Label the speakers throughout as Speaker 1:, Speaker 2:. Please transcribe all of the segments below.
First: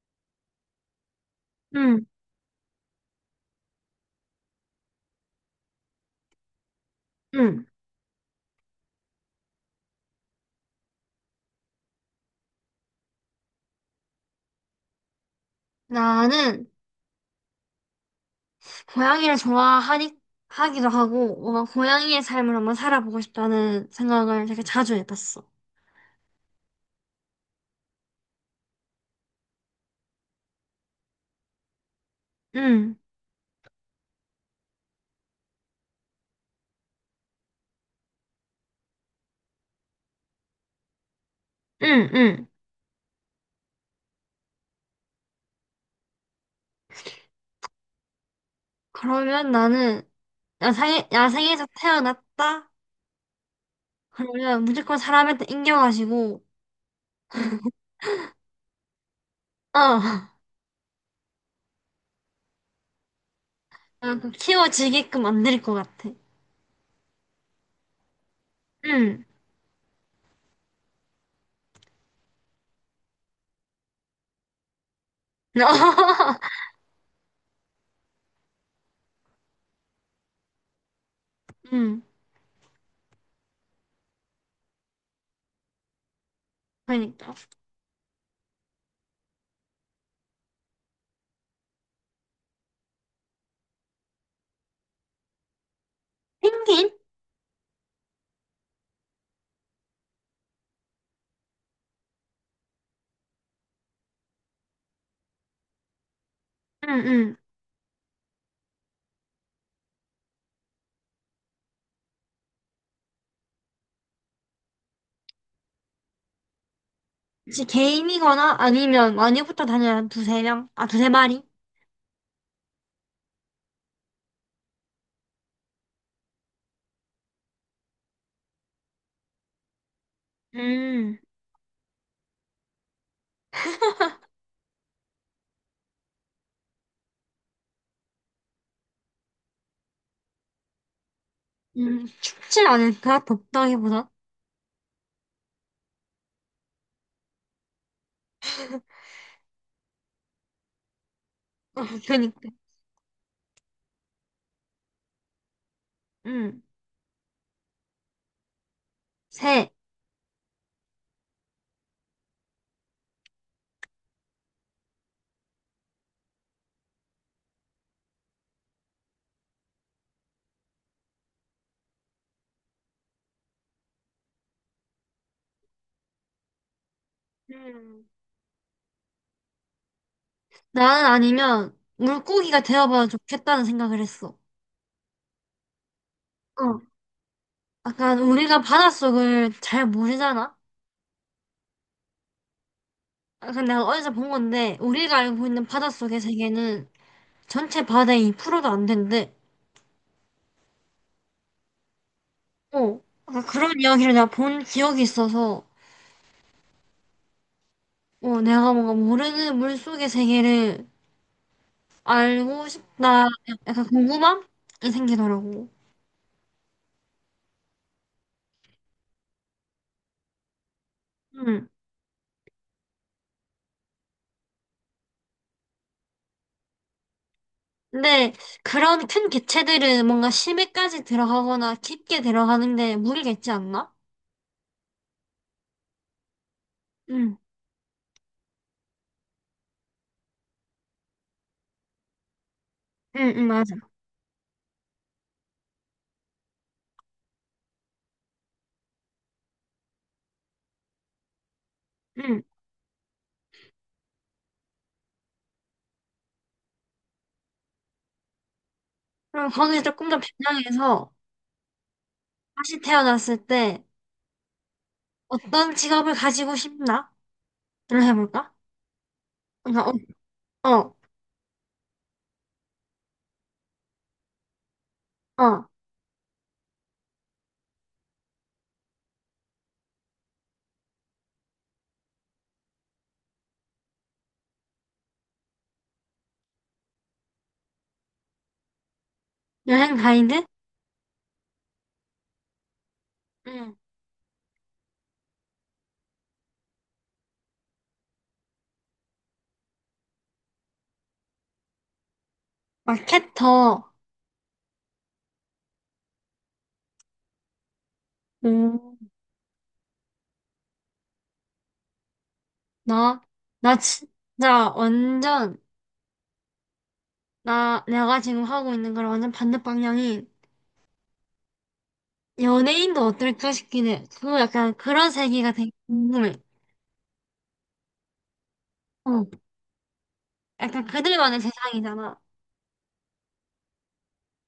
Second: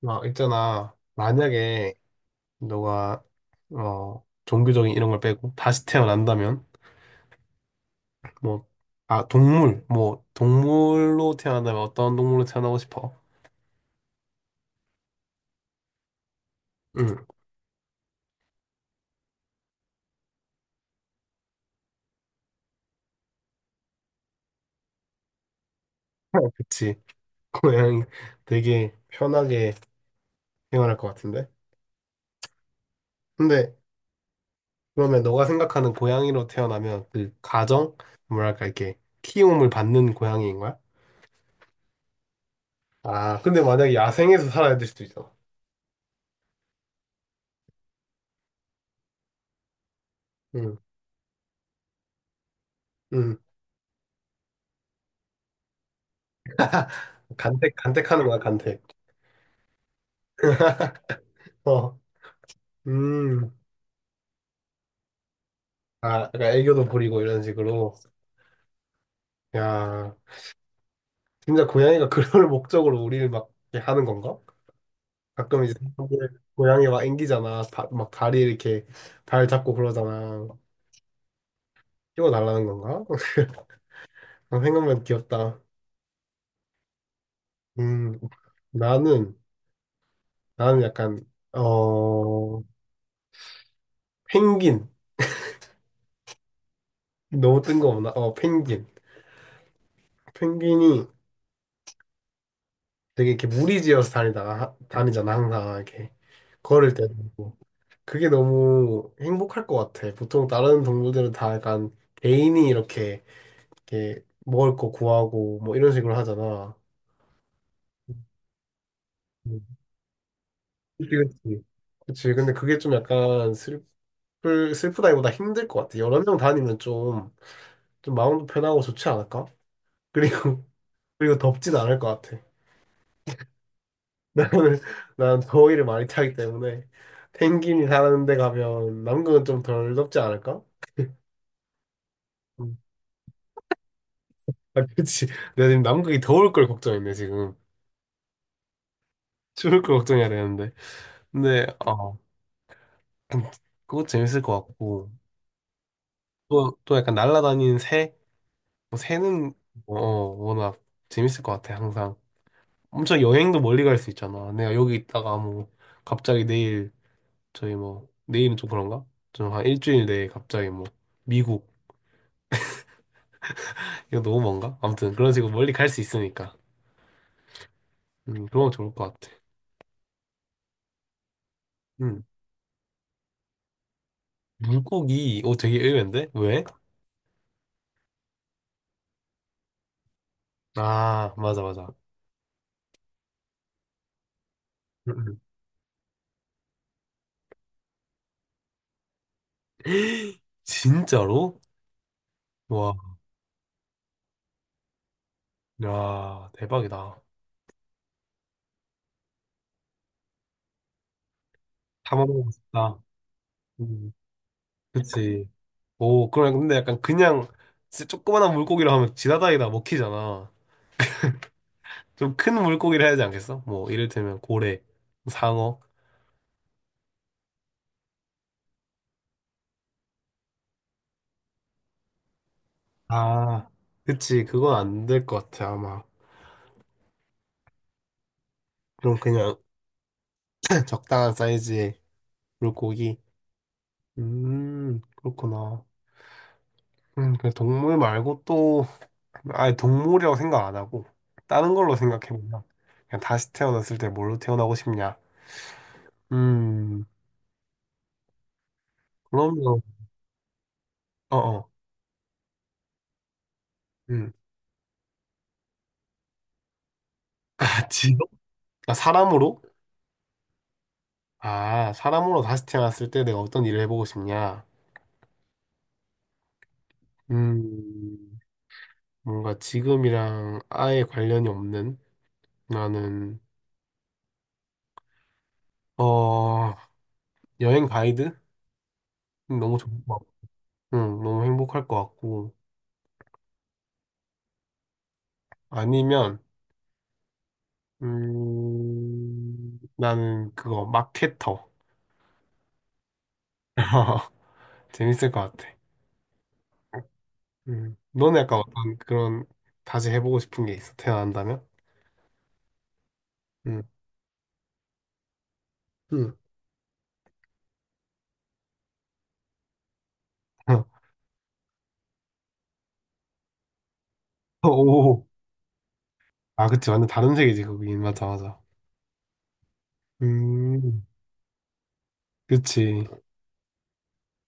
Speaker 1: 막 있잖아. 만약에
Speaker 2: 응,
Speaker 1: 너가 종교적인 이런 걸 빼고 다시 태어난다면
Speaker 2: 응.
Speaker 1: 뭐 동물 뭐 동물로 태어난다면 어떤 동물로 태어나고 싶어?
Speaker 2: 나는
Speaker 1: 응.
Speaker 2: 고양이를 좋아하니, 하기도 하고, 뭔가 고양이의 삶을 한번 살아보고 싶다는 생각을 되게 자주 해봤어.
Speaker 1: 그치. 그 고양이 되게 편하게 생활할 것 같은데.
Speaker 2: 응,
Speaker 1: 근데 그러면 너가 생각하는 고양이로 태어나면 그 가정 뭐랄까 이렇게 키움을 받는 고양이인 거야?
Speaker 2: 응, 응.
Speaker 1: 아, 근데 만약에 야생에서 살아야 될 수도 있잖아.
Speaker 2: 그러면 나는
Speaker 1: 응,
Speaker 2: 야생에서 태어났다?
Speaker 1: 응.
Speaker 2: 그러면 무조건 사람한테 인겨가지고,
Speaker 1: 간택 간택하는 거야, 간택.
Speaker 2: 어,
Speaker 1: 어. 음.
Speaker 2: 약간 키워지게끔 만들 것 같아.
Speaker 1: 아, 그러니까 애교도 부리고 이런 식으로.
Speaker 2: 응.
Speaker 1: 야, 진짜 고양이가 그럴 목적으로 우리를 막 이렇게 하는 건가? 가끔 이제 사람들 고양이 막 앵기잖아. 다, 막 다리 이렇게 발 잡고 그러잖아.
Speaker 2: 응,
Speaker 1: 키워달라는 건가? 생각만 귀엽다.
Speaker 2: 그러니까.
Speaker 1: 음, 나는, 나는 약간, 어, 펭귄.
Speaker 2: 펭귄?
Speaker 1: 너무 뜬금없나? 펭귄. penguin. 펭귄이 되게 이렇게 무리지어서 다니잖아, 항상. 이렇게
Speaker 2: 응,
Speaker 1: 걸을
Speaker 2: 응.
Speaker 1: 때도. 그게 너무 행복할 것 같아. 보통 다른 동물들은 다 약간 개인이 이렇게, 이렇게 먹을 거 구하고 뭐 이런 식으로 하잖아.
Speaker 2: 혹시 개인이거나 아니면 많이
Speaker 1: 음.
Speaker 2: 붙어 다녀야 한 두세 명? 아, 두세
Speaker 1: 그치,
Speaker 2: 마리?
Speaker 1: 그치. 그치. 근데 그게 좀 약간 슬프다기보다 힘들 것 같아. 여러 명 다니면 좀, 좀 마음도 편하고 좋지 않을까? 그리고,
Speaker 2: 음,
Speaker 1: 그리고 덥진 않을 것 같아. 나는, 난 더위를 많이 타기 때문에 펭귄이 사는 데 가면 남극은 좀 덜 덥지 않을까?
Speaker 2: 춥지
Speaker 1: 음.
Speaker 2: 않을까? 덥다기보다.
Speaker 1: 아, 그치. 내가 지금 남극이 더울 걸 걱정했네, 지금. 죽을 걸 걱정해야 되는데. 근데,
Speaker 2: 어,
Speaker 1: 어,
Speaker 2: 그니까.
Speaker 1: 그거 재밌을 것 같고.
Speaker 2: 음,
Speaker 1: 또 약간 날아다니는 새? 뭐 새는,
Speaker 2: 새.
Speaker 1: 워낙 재밌을 것 같아, 항상. 엄청 여행도 멀리 갈 수 있잖아. 내가 여기 있다가 뭐, 갑자기 내일, 저희 뭐, 내일은 좀 그런가? 좀 한 일주일 내에 갑자기 뭐, 미국. 이거 너무 먼가? 아무튼 그런 식으로 멀리 갈 수 있으니까.
Speaker 2: 음,
Speaker 1: 그런 거 좋을 것 같아.
Speaker 2: 나는 아니면
Speaker 1: 음.
Speaker 2: 물고기가 되어봐야 좋겠다는 생각을 했어.
Speaker 1: 물고기, 오, 되게 의외인데? 왜?
Speaker 2: 어. 약간 우리가 바닷속을 잘 모르잖아?
Speaker 1: 아, 맞아, 맞아.
Speaker 2: 약간 내가 어디서 본 건데,
Speaker 1: 음,
Speaker 2: 우리가
Speaker 1: 음.
Speaker 2: 알고 있는 바닷속의 세계는 전체 바다의 로도 안 된대.
Speaker 1: 진짜로?
Speaker 2: 어. 약간 그런 이야기를 내가 본 기억이 있어서,
Speaker 1: 야, 대박이다.
Speaker 2: 어, 내가 뭔가 모르는 물속의 세계를
Speaker 1: 다 먹어보고
Speaker 2: 알고
Speaker 1: 싶다.
Speaker 2: 싶다. 약간
Speaker 1: 음,
Speaker 2: 궁금함이
Speaker 1: 그치.
Speaker 2: 생기더라고.
Speaker 1: 오, 그럼 근데 약간 그냥 진짜 조그만한 물고기로 하면 지나다니다 먹히잖아.
Speaker 2: 음.
Speaker 1: 좀 큰 물고기를 해야 되지 않겠어? 뭐, 이를테면 고래, 상어.
Speaker 2: 근데 그런 큰 개체들은 뭔가 심해까지 들어가거나 깊게 들어가는데 무리겠지
Speaker 1: 아,
Speaker 2: 않나?
Speaker 1: 그치. 그건 안 될 것 같아, 아마.
Speaker 2: 응,
Speaker 1: 그럼 그냥 적당한 사이즈의 물고기.
Speaker 2: 응, 응, 맞아.
Speaker 1: 그렇구나. 그 동물 말고 또, 아예 동물이라고 생각 안 하고, 다른 걸로
Speaker 2: 응.
Speaker 1: 생각해보면, 그냥 다시 태어났을 때 뭘로 태어나고 싶냐. 음.
Speaker 2: 그럼
Speaker 1: 그럼요.
Speaker 2: 거기서 조금 더 변형해서
Speaker 1: 어어.
Speaker 2: 다시 태어났을 때
Speaker 1: 음.
Speaker 2: 어떤 직업을 가지고 싶나?를
Speaker 1: 아, 직업?
Speaker 2: 해볼까?
Speaker 1: 아, 사람으로?
Speaker 2: 그러니까 어, 어,
Speaker 1: 아, 사람으로 다시 태어났을 때 내가 어떤 일을 해보고 싶냐?
Speaker 2: 어.
Speaker 1: 음, 뭔가 지금이랑 아예 관련이 없는 나는, 어, 여행 가이드? 너무 좋을
Speaker 2: 여행
Speaker 1: 것
Speaker 2: 가이드?
Speaker 1: 같고, 응, 너무 행복할 것 같고.
Speaker 2: 응.
Speaker 1: 아니면, 나는 그거, 마케터.
Speaker 2: 마케터.
Speaker 1: 재밌을 것 같아. 너는 약간 어떤
Speaker 2: 오,
Speaker 1: 그런, 다시 해보고 싶은 게 있어, 태어난다면?
Speaker 2: 나, 나
Speaker 1: 음.
Speaker 2: 진짜 완전,
Speaker 1: 음.
Speaker 2: 나, 내가 지금 하고 있는 거랑 완전 반대 방향인 연예인도 어떨까 싶긴 해. 그 약간 그런
Speaker 1: 오,
Speaker 2: 세계가 되게 궁금해.
Speaker 1: 아, 그치. 완전 다른 세계지, 거긴. 맞아, 맞아.
Speaker 2: 어, 약간
Speaker 1: 음,
Speaker 2: 그들만의 세상이잖아.
Speaker 1: 그치.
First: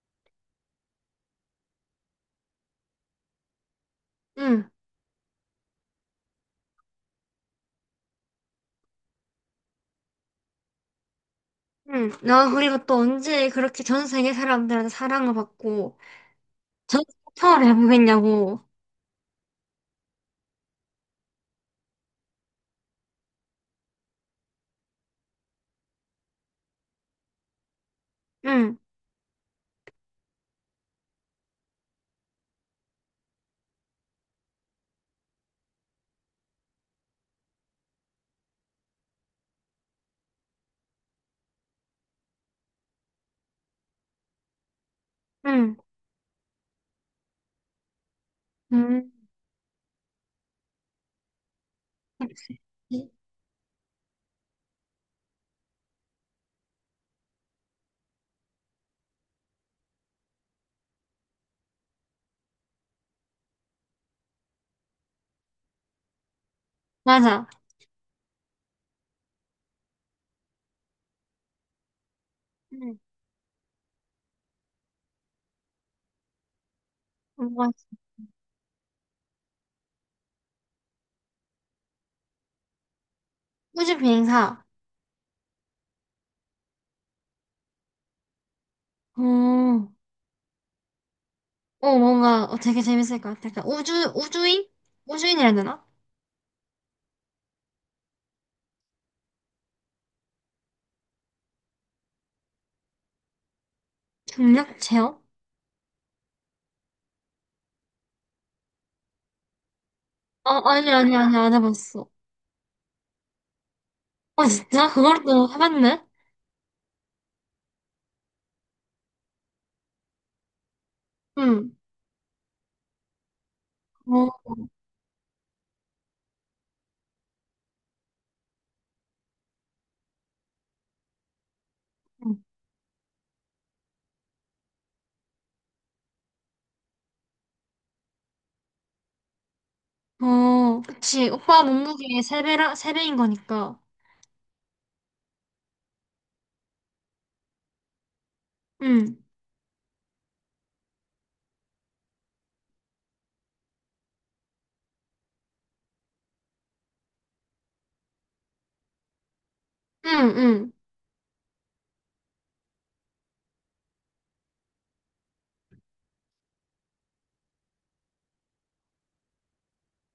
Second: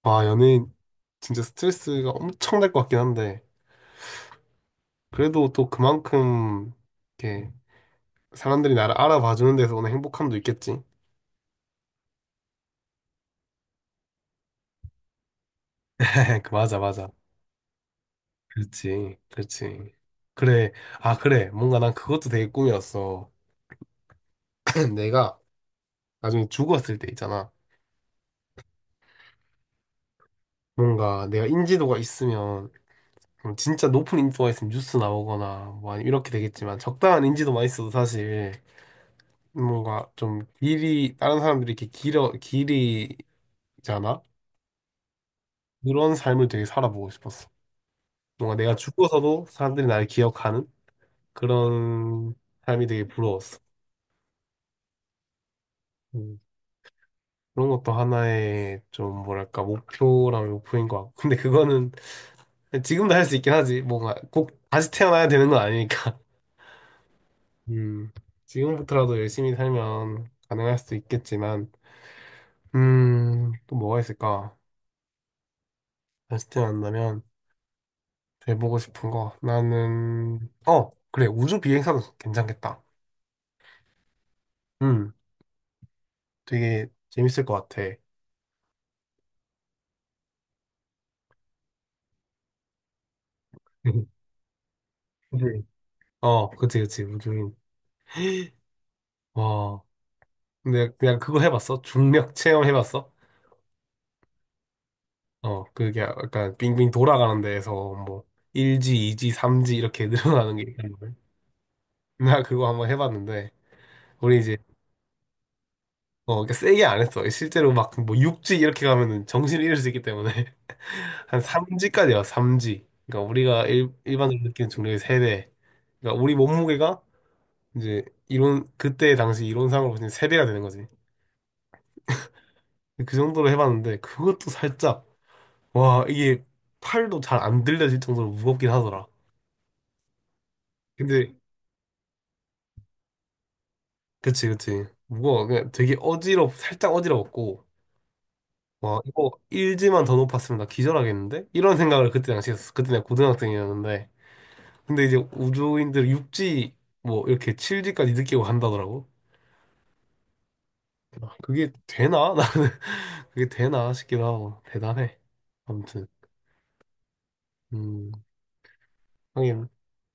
Speaker 1: 와, 연예인, 진짜 스트레스가 엄청 날 것 같긴 한데,
Speaker 2: 응,
Speaker 1: 그래도 또 그만큼, 이렇게, 사람들이 나를 알아봐주는 데서 오는 행복함도 있겠지.
Speaker 2: 응. 나 그리고 또 언제 그렇게 전 세계 사람들한테 사랑을 받고
Speaker 1: 그, 맞아,
Speaker 2: 전
Speaker 1: 맞아.
Speaker 2: 세계 투어를 해보겠냐고.
Speaker 1: 그렇지, 그렇지. 그래, 아, 그래. 뭔가 난 그것도 되게 꿈이었어. 내가 나중에 죽었을 때 있잖아.
Speaker 2: 응,
Speaker 1: 뭔가 내가 인지도가 있으면, 진짜 높은 인지도가 있으면 뉴스 나오거나, 뭐, 아니면 이렇게 되겠지만, 적당한 인지도만 있어도 사실, 뭔가 좀 길이 다른 사람들이 이렇게 길어 길이잖아.
Speaker 2: 응,
Speaker 1: 그런 삶을 되게 살아보고 싶었어. 뭔가 내가
Speaker 2: 응.
Speaker 1: 죽어서도 사람들이 나를 기억하는 그런
Speaker 2: 그치.
Speaker 1: 삶이 되게 부러웠어. 음, 그런 것도 하나의 좀 뭐랄까 목표라면 목표인 것 같고. 근데 그거는 지금도 할 수 있긴 하지. 뭔가 꼭 다시 태어나야 되는 건 아니니까.
Speaker 2: 맞아.
Speaker 1: 음, 지금부터라도 열심히 살면 가능할 수도 있겠지만.
Speaker 2: 응.
Speaker 1: 또 뭐가 있을까, 다시 태어난다면
Speaker 2: 뭔가
Speaker 1: 해보고 싶은 거. 나는, 어, 그래. 우주 비행사도 괜찮겠다.
Speaker 2: 우주 비행사.
Speaker 1: 음, 되게 재밌을 것 같아.
Speaker 2: 어, 어, 뭔가 어, 되게 재밌을 것 같아. 약간 우주, 우주인? 우주인이라 해야
Speaker 1: 그치?
Speaker 2: 되나?
Speaker 1: 어, 그치, 그치. 우주인. 와. 근데 그냥 그거 해봤어? 중력 체험 해봤어?
Speaker 2: 중력 체험?
Speaker 1: 어, 그게 약간 빙빙 돌아가는 데에서 뭐, 1지, 2지, 3지 이렇게
Speaker 2: 어,
Speaker 1: 늘어나는 게
Speaker 2: 아니,
Speaker 1: 있다는 거야.
Speaker 2: 아니, 아니, 안 해봤어.
Speaker 1: 나 그거 한번 해봤는데, 우리
Speaker 2: 어,
Speaker 1: 이제
Speaker 2: 진짜? 그걸 또 해봤네?
Speaker 1: 어, 그러니까 세게 안 했어. 실제로 막 그 뭐 6지 이렇게 가면은 정신을 잃을 수 있기 때문에 한
Speaker 2: 응.
Speaker 1: 3지까지. 와, 3지. 그러니까 우리가 일반적으로
Speaker 2: 어,
Speaker 1: 느끼는 중량의 3배. 그러니까 우리 몸무게가 이제 이론, 그때 당시 이론상으로 보면 3배가 되는 거지. 그 정도로 해봤는데 그것도 살짝, 와, 이게 팔도 잘 안 들려질 정도로 무겁긴 하더라.
Speaker 2: 어, 그치.
Speaker 1: 근데,
Speaker 2: 오빠 몸무게의 세배라세배인 거니까.
Speaker 1: 그치, 그치. 무거워. 그냥 되게 살짝 어지러웠고. 와,
Speaker 2: 응,
Speaker 1: 이거 1지만 더 높았으면 나 기절하겠는데? 이런 생각을 그때 당시 했어. 그때 내가 고등학생이었는데. 근데 이제 우주인들 6지, 뭐, 이렇게 7지까지 느끼고 간다더라고.
Speaker 2: 응, 응.
Speaker 1: 아, 그게 되나? 나는 그게 되나 싶기도 하고. 대단해. 아무튼, 음, 하긴,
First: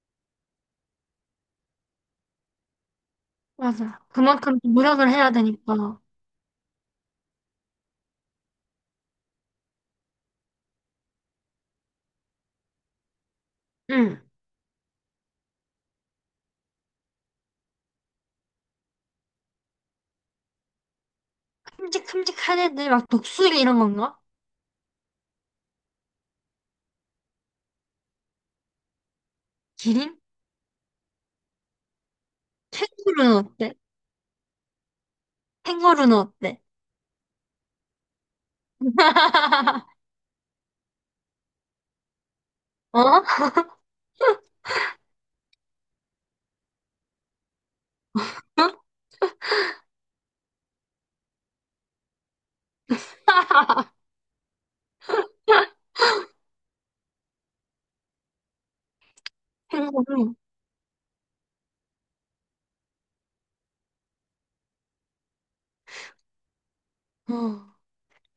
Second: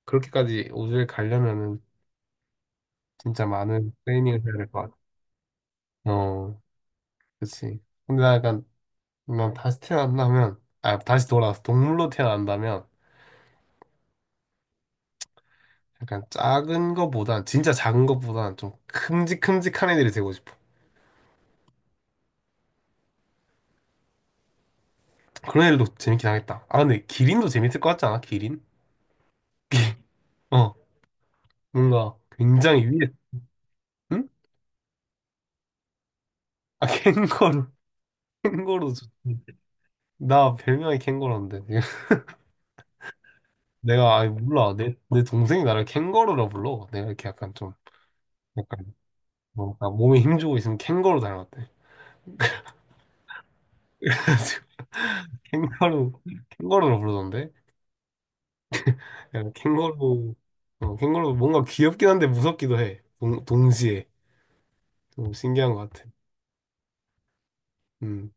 Speaker 1: 그렇게까지 우주에 가려면은 진짜 많은
Speaker 2: 맞아.
Speaker 1: 트레이닝을 해야
Speaker 2: 그만큼 또
Speaker 1: 될 것
Speaker 2: 노력을 해야 되니까.
Speaker 1: 같아. 어, 그치. 근데 나 약간, 난 다시 태어난다면, 아, 다시 돌아와서 동물로 태어난다면,
Speaker 2: 응.
Speaker 1: 약간 작은 거보단 진짜 작은 거보단 좀 큼직큼직한 애들이 되고 싶어.
Speaker 2: 큼직큼직한 애들, 막 독수리 이런 건가?
Speaker 1: 그런 애들도 재밌긴 하겠다. 아 근데 기린도 재밌을 것 같지 않아? 기린?
Speaker 2: 기린?
Speaker 1: 어, 뭔가 굉장히 위에.
Speaker 2: 캥거루는 어때?
Speaker 1: 응?
Speaker 2: 캥거루는 어때?
Speaker 1: 아, 캥거루. 캥거루 좋지. 나 별명이 캥거루인데.
Speaker 2: 어?
Speaker 1: 내가 아니 몰라. 내 동생이 나를 캥거루라 불러. 내가 이렇게 약간 좀 약간 뭔가 몸에 힘주고 있으면 캥거루 닮았대. 그래가지고 캥거루, 캥거루라 부르던데. 약간
Speaker 2: 캥거루.
Speaker 1: 캥거루. 어, 캥거루 뭔가 귀엽긴 한데 무섭기도 해. 동시에. 좀 신기한 것 같아.
Speaker 2: 어,
Speaker 1: 음,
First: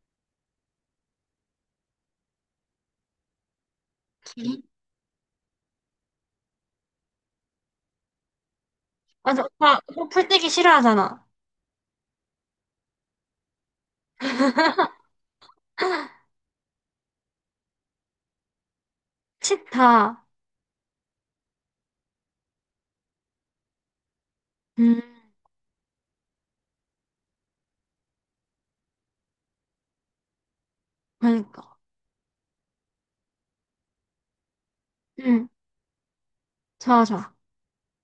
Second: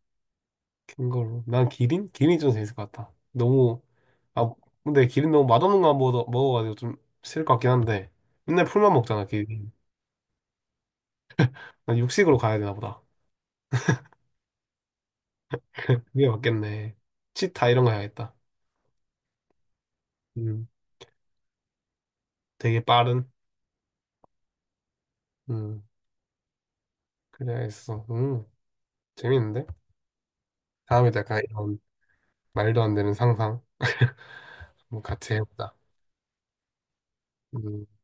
Speaker 1: 큰 걸로. 난 기린? 기린이 좀 재밌을 것 같다. 너무, 아,
Speaker 2: 기린?
Speaker 1: 근데 기린 너무 맛없는 거 먹어가지고 좀 싫을 것 같긴 한데. 맨날 풀만 먹잖아,
Speaker 2: 맞아.
Speaker 1: 기린.
Speaker 2: 오빠, 오빠 풀떼기 싫어하잖아.
Speaker 1: 난 육식으로 가야 되나 보다. 그게 맞겠네. 치타 이런 거 해야겠다.
Speaker 2: 치타.
Speaker 1: 음, 되게 빠른.
Speaker 2: 음,
Speaker 1: 음, 그래야겠어. 재밌는데? 다음에 약간
Speaker 2: 그러니까.
Speaker 1: 이런 말도 안 되는 상상. 뭐 같이
Speaker 2: 응,
Speaker 1: 해보자.
Speaker 2: 좋아, 좋아.
Speaker 1: 음.